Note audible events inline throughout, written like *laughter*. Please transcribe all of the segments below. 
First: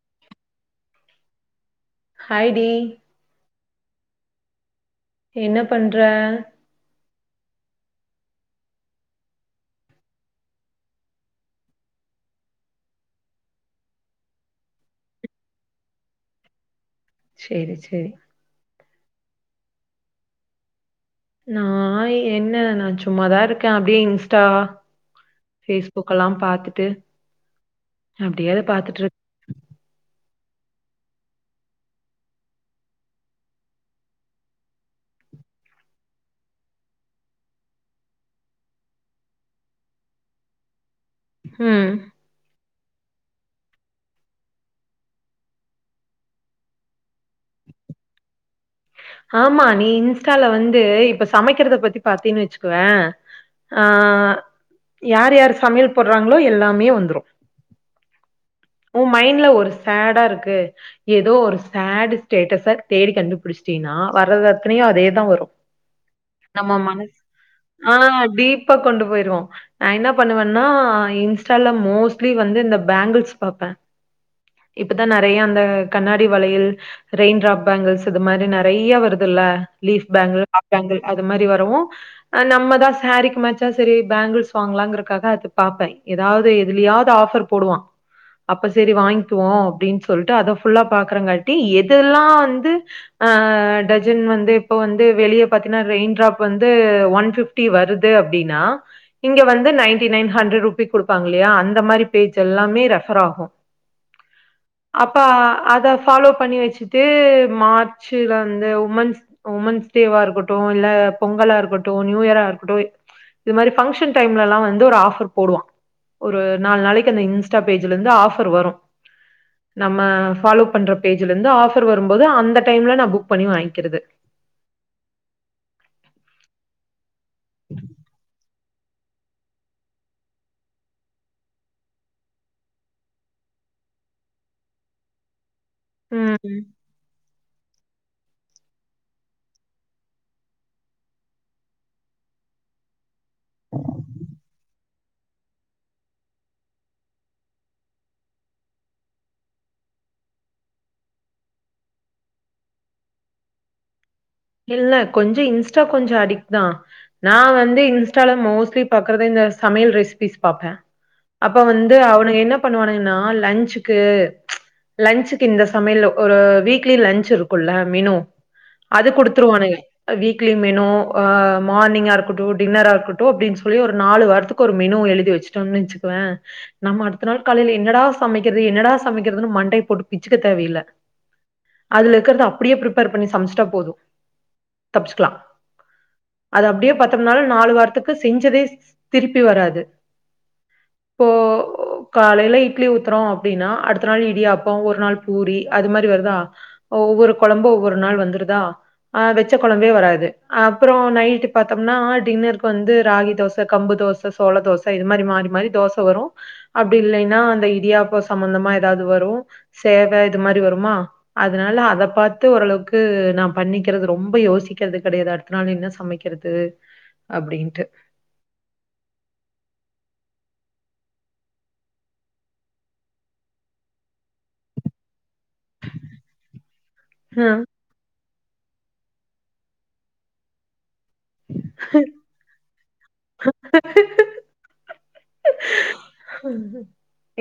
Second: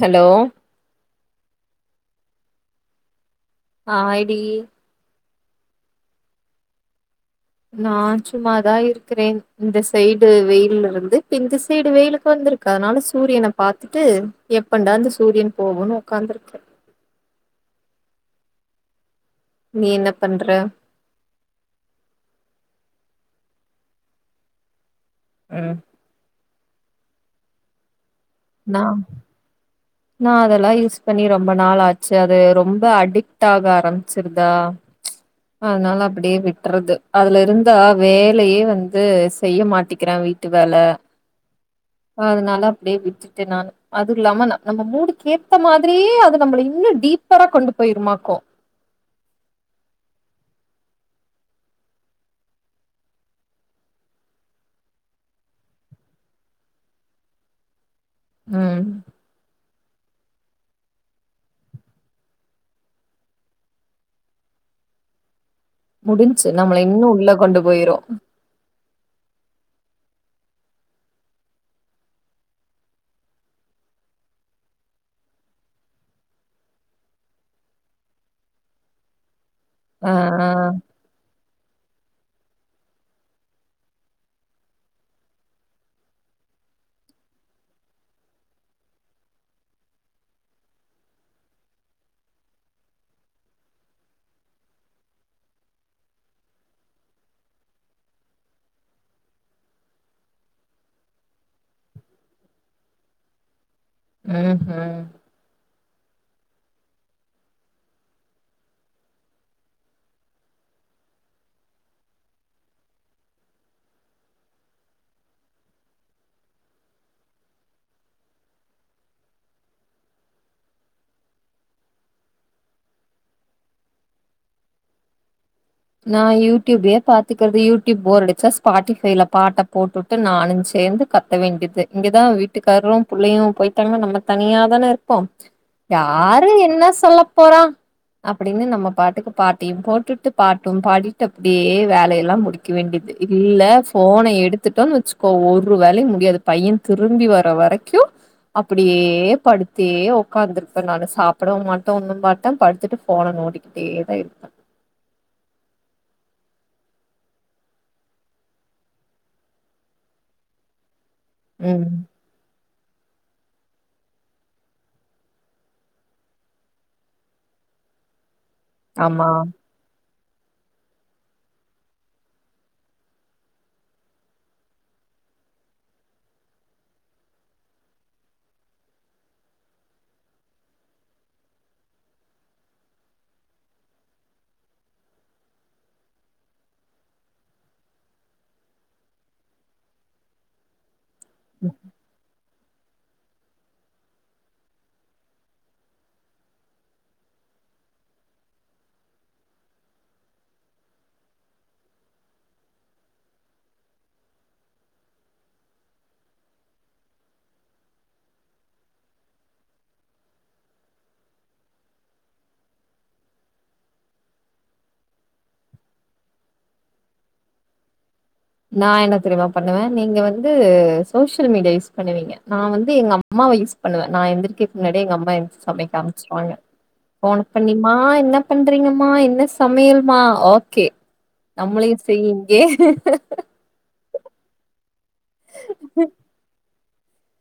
Hello ஹாய்டி ஆ ஹாய்டி என்ன பண்ற நா சும்மாதா இருக்கிறேன் இந்த சைடு வெயில இருந்து இப்ப இந்த சைடு வெயிலுக்கு வந்திருக் க அதனால சூரியன பாத்துட்டு எப்படா இந்த சூரியன் போகுன்னு உக்காந்துருக்கே செரி செரி நீ என்ன பண்ற நா என்ன நா சும்மாதா இருக்கே அப்டியே இன்ஸ்டா ஃபேஸ் புக்கல்லா பாத்துட்டு அப்டியே அத நா பாத்துட்டுரு நா அதெல்லா யூஸ் பண்ணி ரொம்ப நாள் ஆச்சு அது ரொம்ப அடீக்ட்டாக ஆரம்பிச்சிருதா அதனால அப்டியே விட்றது அதுல இருந்தா வேலயே வந்து செய்ய மாட்டிக்கிறே வீட் ட்டு வேல ம் அதனால அப்டியே விட்டுட்டே நானு அதும் இல்லாம நா நம்ம மூடுக்கு ஏத்த மாதிரியே அது நம்மள இன்னு டீப்பரா கொண்டு போயிருமாக்கு ஆமா நீ இன்ஸ்டால வந்து இப்ப சமைக்கிறத பத்தி பாத்தேன்னு வச்சுக்குவே ஆ யார் யார் சமையல் போடுறாங்களோ எல்லாமே வந்துரு ம் ஓ மைண்ட்ல ஒரு சேடா இருக்கு எதோ ஒரு சேடு ஸ்டேட்டஸ தேடி கண்டுபுடிச் ட்டீன்னா வர்றது அத்தனையு அதேதா வரு முடிஞ்ச்சு. நம்மோ நம்மள இன்னும் மனஸ் உள்ள கொண்டு ஆ போயிரும். டீப்பா கொண்டு போய்ருவோ நா என்ன பண்ணுவன்னா இன்ஸ்டால மோஸ்ட்லி வந்து இந்த பேங்கிள்ஸ் பாப்பே இப்பதா நெறைய அந்த கண்ணாடி வளையல் ரெயின்ட்ராப் பேங்கில்ஸ் இது மாரி நெ றையா வருதுல்ல லீஃப் ஆ, பேங்கிள் ஆ. ஆப் பேங்கிள் அது மாரி வரவு அ நம்மதா சேரீக் மேச்சா செரி பேங்கிள்ஸ் வாங்லாங்றக்காக அது பாப்பே எதாவ்து எதுலியாவ்து ஆஃபர் போடுவா அப்ப சரி வாங்கிக்குவோ அப்டின்னு சொல்ட்டு அத ஃபுல்லா பாக்குறங்காட்டி எதெல்லா வந்து ஆ அ அ அ டஜன் வந்து இப்ப வந்து வெளிய பாத்தீங்ன்னா ரெயின்ட்ராப் வந்து ஒன் ஃபிப்டி வருது அப்டின்னா இங்க வந்து நைன்டி நைன் ஹன்ட்ரட் ருப்பிஸ் குடுப்பாங்க இல்லியா அந்த மாரி பேஜ் எல்லாமே ரெஃபர் ஆகு ம்ஹ்ம். அப்பா அத ஃபாலோ பண்ணி வச்சுட்டு மார் ச்சுல வந்து உமன்ஸ் உமன்ஸ் டேவா இருக்கட்டு இல்ல பொங்கலா இருக்கட்டு நியூ இயரா இருக்கட்டு இது மாரி ஃபங்க்ஷன் டைம்லலா வந்து ஒரு ஆஃபர் போடுவா ஒரு நால் நாளைக்கி அந்த இன்ஸ்டா பேஜ்ல இருந்து ஆஃபர் வரு நம்ம ஃபாலோ பண்ற பேஜ்ல இந்து ஆஃபர் வரும்போது அந்த டைம்ல நா புக் பண்ணி வாங்கிக்றது நா யூடியூபே பாத்துக்கறது யூடியூப் போரடிச்சா பாட்டி ஃபைவ்ல பாட்ட போட்டுவுட்டு நானுஞ் சேந்து கத்த வேண்டிது இங்க தா வீட்டுக்கார்ரும் புள்ளயு போய்ட்டாங்ன்னா நம்ம தனியா தான இர்போ *inaudible* யாரு ம். என்ன சொல்ல போறா அப்டின்னு நம்ம பாட்டுக்கு பாட்டயு போட்டுட்டு பாட்டும் பாடிட்டு அப்டியே வேலயெல்லா முடிக்க வேண்டிது இல்ல ஃபோன எடுத்துட்டோன் வெச் க்கோ ஒரு வேலயு முடியாது பையன் திரும்பி வர வரைக்கு அப்டியே படுத்தே ஒக்காந்துருப்பே நானு சாப்டவும் மாட்டே ஒன்னும் மாட்டே படுத்துட்டு போன நோன்டி ட்டேதா இருப்பே இல்ல கொஞ்சோ இன்ஸ்டா கொஞ்சோ அடிக்ட் தா நா வந்து இன்ஸ்ட்டால மோஸ்ட்லி பாக்றது இந்த சமயல் ரெசிபிஸ் பாப்பே அப்ப ம் வந்து அவனுக என்ன பண்ணுவானுகன்னா லஞ்சுக்கு லன்சுக்கு இந்த சமையல்ல ஒரு வீக்லி லன்ச் இருக்குல்ல மெனு அது ஆமா குடுத் டுவே வீக்லி மெனு அ மார்னிங்கா இருக்ட்டு டின்னரா இருக்ட்டு அப்டின் சொல்லி ஒரு நாலு வார்த்துக் கு ஒரு மெனு எழுதி வச்சுட்டோன் வச்சுக்கவே நம்ம அடுத்த நாள் காலைல என்னடா சமைக்கிறது என்னடா சமைக்கிறதுனு மண்டைய போட்டுட்டு பிச்சுக்க தேவையில்ல அதுல இருக்கறத அப்டியே ப்ரிப்பேர் பண்ணி சமைச்சிட்டா போது தப்ச்சுக்லா அது அப்டியே பாத்தம் நாளு நாலு வாரத்துக்கு செஞ்சதே சி திருப்பி வராது இப்போ காலைல இட் இட்லி ஊத்றோ அப்டின்னா அடுத்த நாள் இடியாப்போ ஒரு நாள் பூரி அது மாரி வருதா ஒவ்வொரு கொழம்பு ஒவ்வொரு நாள் வந்துருதா ஆ வெச்ச குழம்பே வராது அப்றோ நைட் பாத்தம்னா டின்னருக்கு வந்து ராகி தோச கம்பு தோ ச சோள தோச இது மாரி மாரி மாரி தோச வரு அப்டி இல்லைன்னா அந்த இடியாப்ப சம்பந்தமா ஏதாது வரு சேவ இது மாரி வருமா அதனால அத பாத்து ஓரளவுக்கு நா பண்ணி க்கிறது ரொம்ப யோசிக்கிறது கெடையாது அடுத்த நாள் என்ன சமைக்கிறது அப்டின்ட்டு நா என்ன தெரிமா பண்ணுவே நீங்க வந்து சோசியல் மீடியா யூஸ் பண்ணுவீங்க நான் வந்து எங்க அம்மாவ யூஸ் பண்ணுவே நா எந்திர்கக்கு முன்னாடியே எங்கம்மா என்திருச்சு சமைக்க ஆரம்பிச்சிருவாங்க ஃபோன பண்ணி மா என்ன பண்றீங்கமா என்ன சமையல்மா ஓக்கே நம்மளையு செய் இங்கே *unintelligible*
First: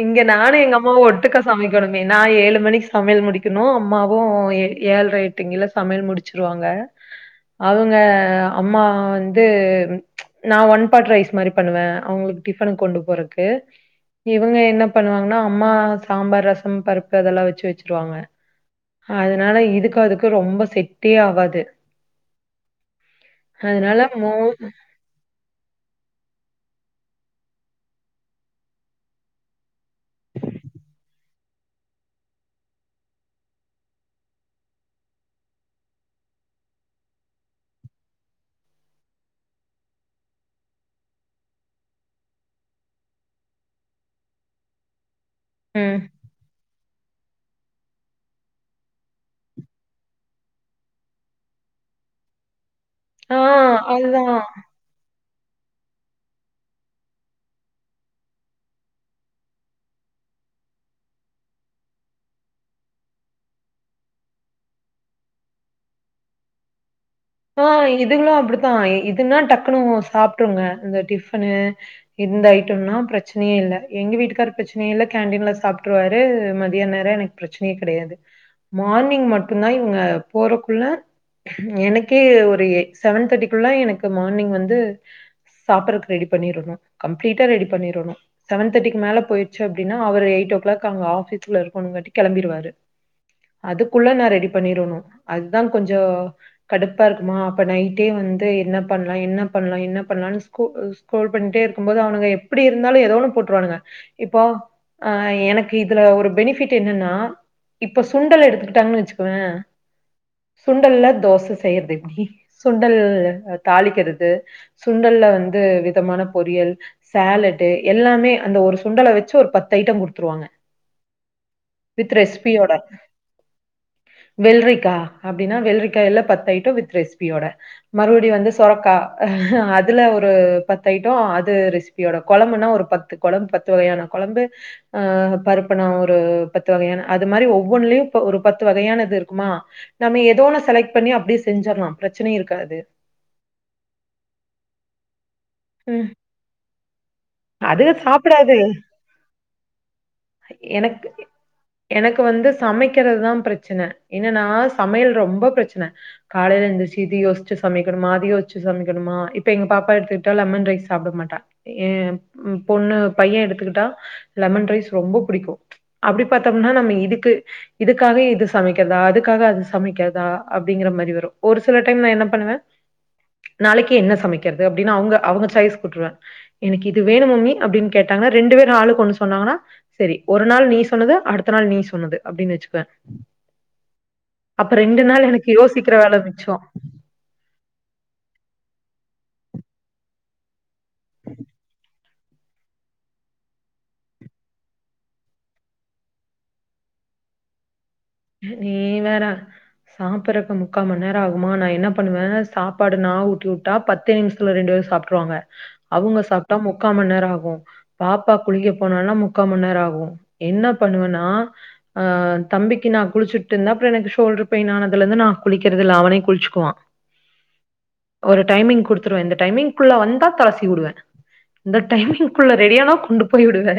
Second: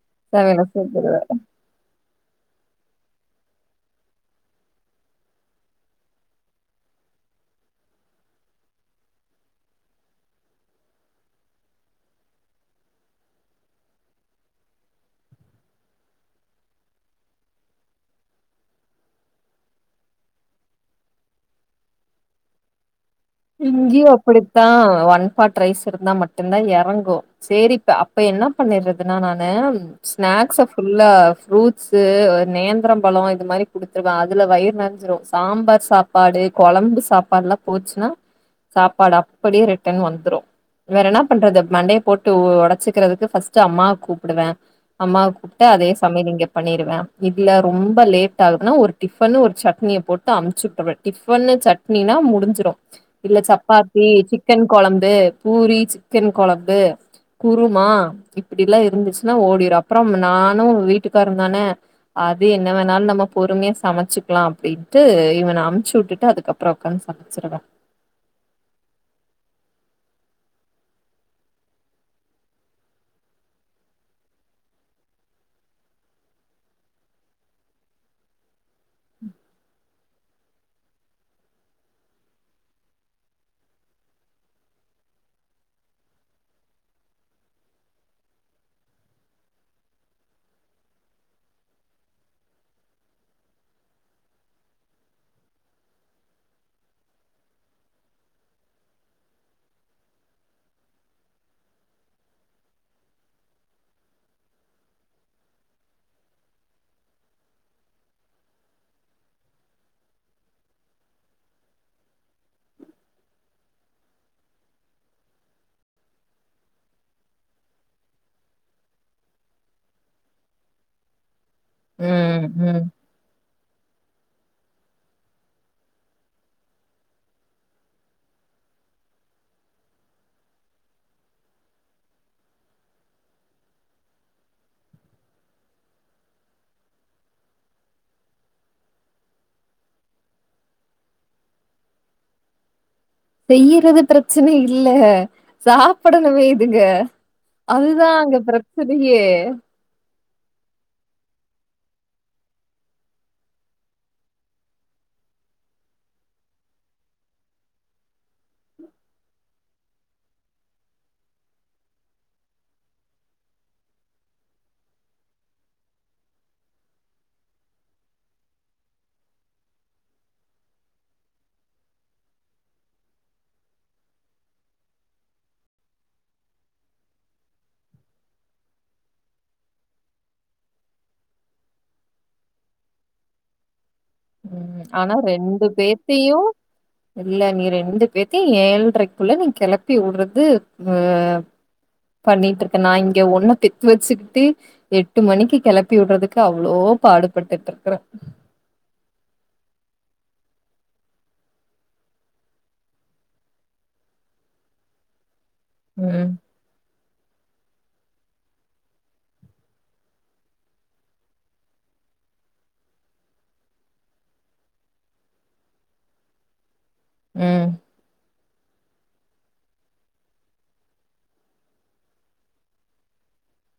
இங்க நானு சமையல எங்க அம்மாவு சூப்பர் ஒட்டுக்கா சமை க்கணுமே நா ஏழு மணிக்கு சமையல் முடிக்கணு அம்மாவு ஏ ஏழ்ற எட்டுங்கில சமையல் முடு ச்சுருவாங்க அவுங்க அம்மா வந்து நா ஒன் பாட் ரைஸ் மாரி பண்ணுவே அவுங்களுக்கு டிஃபனுக்கு கொண்டு போறக்கு இவங்க என்ன பண்ணுவாங்ன்னா அம்மா சாம்பார் ரசம் பருப்பு அதெல்லா வச்சு வச்சிருவாங்க அதனால இதுக்கு அதுக்கு ரொம்ப செட்டே ஆவாது அதனால இங்கயு மோ அப்படித்தா ஒன் பாட் ரைஸ் இருந்தா மட்டுந்தா எறங்கு செரிப்ப அப்ப என்ன பண்ணிர்றதுன்னா நானு ஸ்நாக்ஸ ஃபுல்லா ஃப்ரூட்ஸு நேந்திரம் பழோ இது மாரி குடுத் ருவே அதுல வயிறு நெறஞ்சிரு சாம்பார் சாப்பாடு கொழம்பு சாப்பாடுல்லா போச்சுனா சாப்பாடு அப்டியே ரிட்டன் வந்துடு வேற என்னா பண்றது மண்டைய போட்டு ஒடைச்சுக்கிறதுக்கு ஃபஸ்ட்டு அம்மாவ் கூப்டுவே அம்மாவ் ட்டா அதே ம். சமையல் இங்க பண்ணிருவே இல்ல ரொம்ப லேட் ஆகுதுனா ஒரு டிஃபனு ஒரு சட்னிய போட்டு அமுச்சு வுட்டுறது டிஃபனு சட் ட்னினா முடிஞ்சிரு ஆ இல்ல சப்பாத்தி அதுதான். சிக்கன் கொழம்பு பூரி சிக்கன் கொழம்பு குருமா இப்படிலா இருந்துச்சுன்னா ஓடிடு அப்புறோ நானு வீட்டுக்காருதான அது என்ன வேணாலு நம்ம பொறுமையா சமைச்சுக்கலா அப்டின்ட்டு இவன அனுப்ச்சிவுட்டுட்டு அதுக்கப் அப்பறோ உட்கார்ந்து சமைச்சிருவ ஆ இதுகளு அப்படித்தா இதுன்னா டக்குனு சாப்பிட்ருங்க அந்த டிஃபனு இந்த ஐட்டம்னா பிரச்சனே இல்ல எங்க வீட்டுக்காரு பிரச்சனையு இல்ல கேண்டடீன்ல சாப்ட்டுருவாரு மதிய நேர எனக் பிரச்சனையே கெடையாது மார்னிங் மட்டும்தா இவுங்க போறக்குள்ள ம் எனக் ஓகே ஒரு செவன் தேர்ட்டிக்குள்ள எனக்கு மார்னிங் வந்து சாப்பற்க் ரெடி பண்ணிருவே கம்ப்ளீட்டா ரெடி பண்ணரனு செவன் தேர்ட்டிக் மேல போய்ச்சி அப்டின்னா அவரு எயிட்ஓ க்ளாக் அங்க ஆபீஸ்ல ருக்கணோங்காட்டிக் கெளம்பிருவாரு அதுக்குள்ள நா ரெடி பண்ணிரணு அதா கொஞ்சோ கடுப்பா இருக்குமா அப்ப நைட்டே வந்து என்ன பண்லா என்ன பண்லா என்ன பண்லாம்னு ஸ்கூ ஸ்கிரோல் பண்ணிட்டே இருக்குபோது அவனுங்க எப்படி இருந்தாலு ஏதோ ஒன்னு போட்டுருவானுங்க இப்போ அ எனக்கு இதுல ஒரு பெனிஃபிட் என்னன்னா இப்ப சுண்டல் எடுத்துகுட்டாங்கன்னு வச்சுக்கோவே சுண்டல்ல தோச செய்றது எப்டி சுண்டல் தாளிக்கிறது சுண்டல்ல வந்து விதமான பொரியல் சேலட்டு எல்லாமே அந்த ஒரு சுண்டல வச்சு ஒரு பத்து ஐட்டம் குடுத்ருவாங்க வித் ம் ரெச்பியோட ம் வெல்ரிக்கா அப்டின்னா வெல்ரிக்காய்ல பத் ட்டோ வித் ரெசிபியோட மறுவடி வந்து சொரக்கா அதுல ஒரு பத்து ஐட்டோ அது ரெசிப் பியோட கொழம்புனா ஒரு பத்து கொழம்பு பத்து வகையான கொழம்பு அ பருப்புண ஒரு பத்து வகையான அது மாரி ஒவ்வொன்னுலயு ஒரு பத்து வகையானது இருக்குமா நம்ம ஏதோன்ன செலக்ட் பண்ணி அப்டியே செஞ்சிடலா பிரச்சனையே இருக்காது செய்யுறது பிரச்சனை இல்ல ம். சாப்டனு இதுங்க அது அதுதா அங்க சாப்பிடாது. பிரச்சனயே எனக்கு இப் எனக்கு வந்து சமைக்கிறதுதா பிரச்சன என்னன்னா சமையல் ரொம்ப பிரச்சன காலைல எந்திருச்சு இது யோஷ்ச்சு சமைக்கணுமா அது யோஷ்ச்சு சமைக்கணுமா இப்ப எங்க பாப்பா எடுத்து விட்டா லெமன் ரைஸ் சாப்பிட மாட்டா ஏ பொண்ணு பையன் எடுத்துக்கிட்டா லெமன் ரைஸ் ரொம்ப பிடிக்கு அப்டி பாத்தோம்னா நம்ம இதுக்கு இதுக்காக இது சமக்கிறதா அதுக்காக இது சமக்கிறதா அப்டிங்கிற மாரி வரு ஒரு சில டைம் நா என்ன பண்ணுவே நாளைக்கு என்ன சமைக்கிறது அப்டின்னு அவுங்க அவுங்க சாய்ஸ் குடுதுருவே எனக்கு இது வேணு மம்மி அப்டின்னு கேட்டாங்கன ரெண்டு பேர் ஆளு கொண்ணு சொன்னாங்கன்னா சரி ஒரு நாள் நீ சொன்னது அடுத்த நாள் நீ சொன்னது அப்டின்னு வச்சுப்பே அப்ப ம் ரெண்டு ஆனா நாள் எனக்கு யோசிக்கிர வேல மிச்சோ இல்லா நீ ரெண்டு பேத்தயு ஏழ்ரைக்குள்ள நீ கெளப்பி உடுறது அ பண்ணிட்டு இருக்கே நா இங்க ஒன்னு பெத்து வச்சுட்டு எட்டு மணிக்கு கெளப்பி விட்றதுக்கு அவ்வளோ பாடுபட்டுட்டு இருக்குறே நீ வேற சாப்பறக்கு முக்கா மண் நரோ ஆகுமா நா என்ன பண்ணுவ சாப்பாடு நா ஊட்டி உட்டா பத் தே நிமிஷத்துல ரெண்டு பேரு சாப்ட்ருவாங்க அவங்க ம், சாப்ட்டா முக்கா மண் நேரோ ஆகு பாப்பா குளிக்க போனனா முக்கா மன்நேரோ ஆகு என்ன பண்ணுவன்னா ஆ தம்பிக் கி நா குளிச்சுட் இருந்த அப்றோ எனக்கு ஷோல்டர் பெய்ன் ஆனதுலர்து நா குளிக்கிறது இல்ல அவனே குளிச்சுக்குவா ம் ஒரு டைமிங் குடுத்துருவ இந்த டைமிங்க்குள்ள வந்தா தல சீவி உடுவே இந்த டைமிங்குள்ள ரெடியானா கொண்டு போய்விடுவ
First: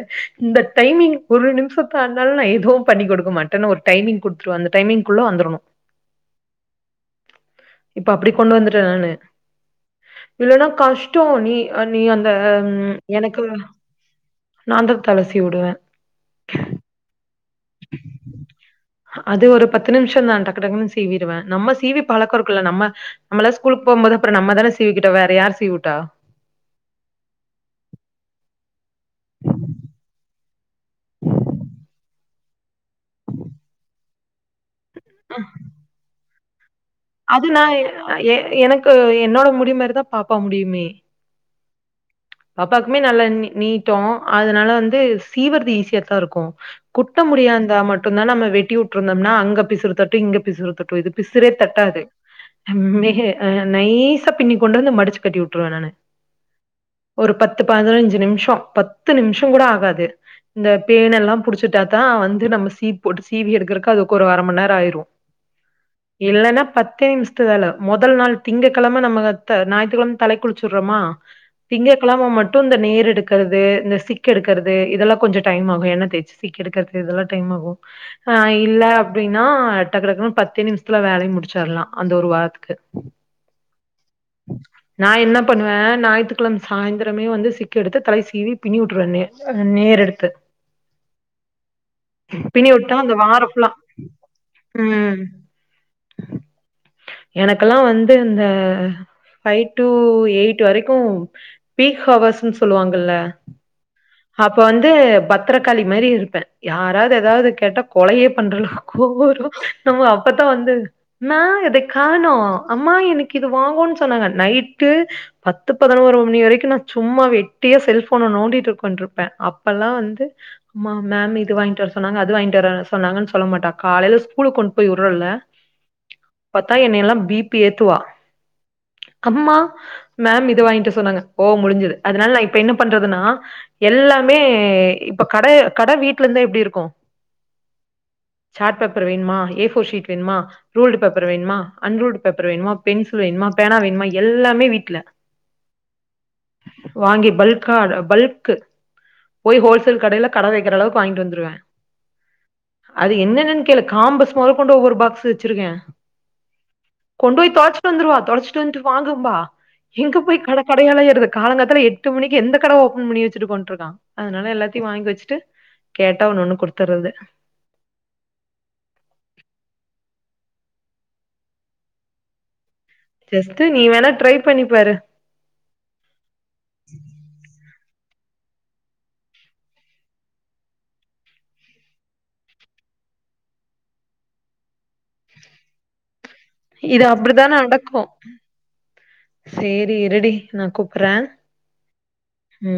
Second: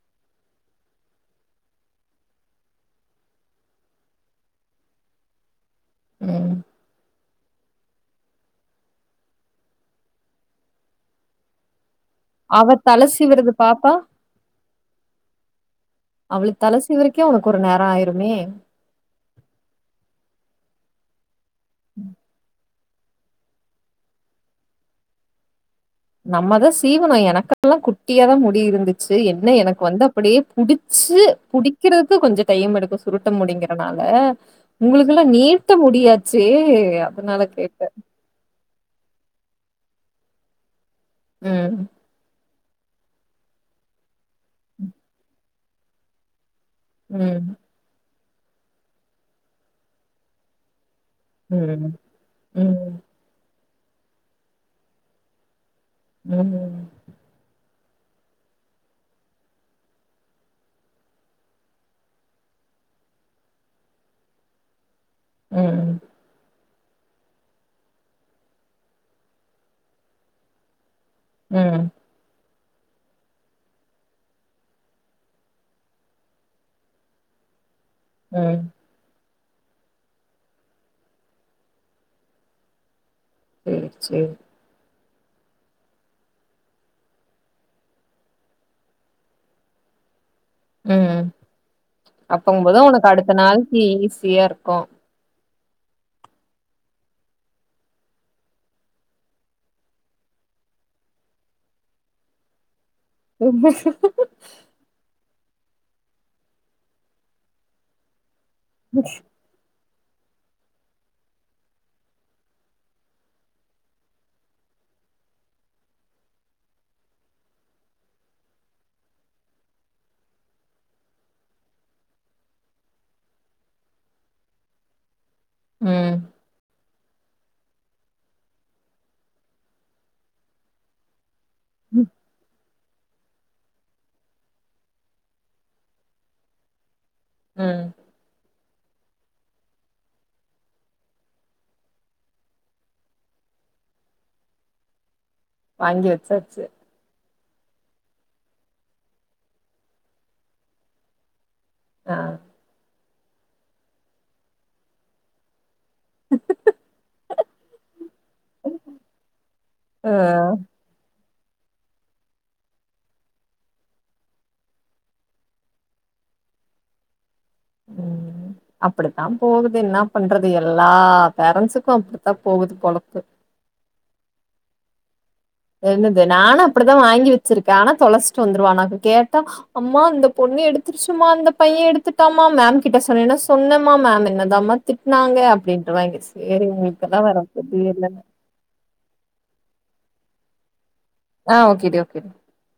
இந்த டைமிங் ஒரு நிமிஷோ ஆனாலு நா எதுவு பண்ணி குடுக்க மாட்டன் ஒரு டைமிங் குடுத்துருவ அந்த டைமிங்குள்ள வந்துரணு ம் இப்ப அப்டி கொண்டு வந்துட்ட நானு இல்லன்னா கஷ்டோ நீ நீ வந் இந்த அவ தல எனக்கு சீவுறது பாப்பா, நாந்தா தல சீவி உடுவ அவளுக்கு தலசீவருக்கே உனக்கு ஒரு நேரோ ஆய்ருமே அது ஒரு பத்து நிமிஷந் தா டக்கு டக்குன்னு சீவிடுவ நம்ம சீவி பழக்கோ இருக்குல்ல நம்ம நம்மளா ஸ்கூல் போம்போது அப்புறோ நம்மதான சீவிகிட்டோ வேறயாரு சீவுட்டா நம்மதா சீவனோ எனக்கல்லா குட்டியாதா முடி இருந்துச்சி என்ன எனக்கு வந்து அப்படியே புடிச் ச்சி புடிக்கிறக்கு கொஞ்சோ டைம் எடுக்கு சுருட்ட முடிங்குறனால உங்களுக்குல்லா நீட்ட முடியாச்சே அதனால அது நா கேட்டேன். எ எனக்கு என்னோட முடி மாரிதா பாப்பா முடியுமே ம் பாப்பாக்குமே நல்லா நீ நீட்டோ அதனால வந்து சீவற்து ஈஸியா தா இருக்கு குட்ட ம், முடியாந்தா மட்டுந்தா நம்ம வெட்டி உட்ருந்தம்னா அங்க பிசுருத்தட்டு இங்க பிசுருத்தட்டு இது பிசிறே ம், தட்டாது ம், ம், மே அ நைசா பின்னி கொண்டு வந்து மடிச்சு கட்டி விட்ருவே நானு ம் ஒரு பத்து பதினைஞ்சு நிமிஷோ பத்து நிமிஷங் கூட ஆகாது இந்த பேன் எல்லா புடிச்சிட்டாதா வந்து நம்ம சீப் போட்டு சீவி எடுக்கறக்கு அதுக்கு ஒரு அர மண் நேரோ ஆயிரு ம், இல்லன்னா பத்தே நிமிஷத் த்துவேல முதல் நாள் திங்கக்கெழம நம்ம ஞாயித்துக்கெழம நம்ம தலைக்கு குளிச்சுறோமா திங்க ம். கெழம மட்டு இந்த நேர் எடுக்கறது இந்த சிக் எடுக்குறது இதெல்லா கொஞ்சோ டைம் ஆகு என்ன தேச்சு சிக்கு எடுக்கறது இதெல்லா டைம் ஆகு ஆ ம். இல்ல அப்டின்னா டக்கு டக்குன்னு பத்தே நிமிஷத்துல வேலைய முடிச்சிர்லா அந்த ஒரு வாரத்துக்கு சேர் சேரி நா என்ன பண்ணுவ ஞாய்த்து கெழம சாய்ந்திரமே வந்து சிக்கெடுத்து தலைய சீவி பின்னி உட்ருவே நெ நேர் எடுத்து ம் பின்னி அப்பங்கும்போது உட்டா உனக்கு அந்த அடுத்த வாரோ ஃபுல்லா நாளைக்கு ஈஸியா இருக்கு ம் *unintelligible* எனக்கெல்லா வந்து இந்த பைவ் டூ எய்ட் வரைக்கு பீக் ஹவர்ஸ்சுன் சொல்லுவாங்கல்ல *unintelligible* து பத்ரகாளி மாரி இருப்ப யாராவது ஏதாவது கேட்டா கொலையே பண்றலா கோவொரு நம்ம அப்பத்தா வந்து மா இத காணோ அம்மா எனக்கு இது வாங்குன் சொன்னாங்க நைட்டு பத்து பதுனோறு மணி வரைக்கு நா சும்மா வெட்டியா செல்ஃபோன நோண்டிட்டு உக்கான்ட்டு இருப்ப அப்பெல்லா வந்து அம்மா மேம் இது வாங்கிட்வர சொன்னாங்க அது வாங்கிட்வர சொன்னாங்கன் சொல்ல மாட்டா காலைல ஸ்கூலுக்கு கொண்டு போய் வுட்றோல ம் பாத்தா என்னெயெல்லா பி பி ஏத்துவா அம்மா மேம் இத வாங்ட்வர் சொன்னாங்க ஓ முடிஞ்சுது அதனால நா இப்ப என்ன பண்றதுன்னா எல்லாமே இப்ப கட கட வீட்ல இருந்தா எப்டி இருக்கு ம் சாட் பேப்பர் வேண்மா ஏஃபோர் ஷீட் வேண்மா ரூல்டு பேப்பர் வேண்மா அன்ரூல்டு பேப்பர் வேண்மா பென்சில் வேண்மா பேனா வேண்மா எல்லாமே வீட்ல வாங்கி வெச்சாச்சு வாங்கி பல்கா பல்க்கு போய் ஹோல்சேல் கடைல கடை வெக்கிற அளவுக்கு வாய்ங்ட்டு வந்துருவே ஆ அது என்னென்னன் கேளு காம்பஸ் மொதல்கொண்டு ஒவ்வொரு பாக்ஸ் வெச்சிருக்கே கொண்டோய் தொலைச்சிட்டு வந்துருவா தொலைச்சிட்டு வந்ட்டு வாங்கும்பா ஆ எங்க போய் கட கடையெல்லா ஏறது காலங்காத்தல எட்டு மணிக்கு எந்த கட ஓபன் பண்ணி வெச்சுட்டு போன்ட்ருக்கா அதனால எல்லாத்தியு வாங்கி வெச்சிட்டு கேட்டா ஒன்னு ஒன்னு குடுத்துற்றது ம் அப்படித்தா போகுது என்னா பண்றது எல்லா பேரண்ஸுக்கு அப்டித்தா போகுது பொலப்பு ஜஸ்டு நீ வேணா ட்ரை பண்ணிப்பாரு என்னது நானு அப்படித்தா வாங்கி வெச்சிருக்கே ஆனா தொலஸ்ட்டு வந்துருவா நா கேட்டா அம்மா இந்த பொண்ணு எடுத்துருச்சுமா இந்த பைய எடுத்துட்டாமா மேம் கிட்ட சொன்னின்னா சொன்னேமா மேம் என்னதாமா திட்னாங்க அப்டின்ட்டு வாய்ங்கிச் இது அப்டித்தா நடக்கு சேரி இருடி நா கூப்பிறே ஆ ஓகேடி ஓகேடி ம்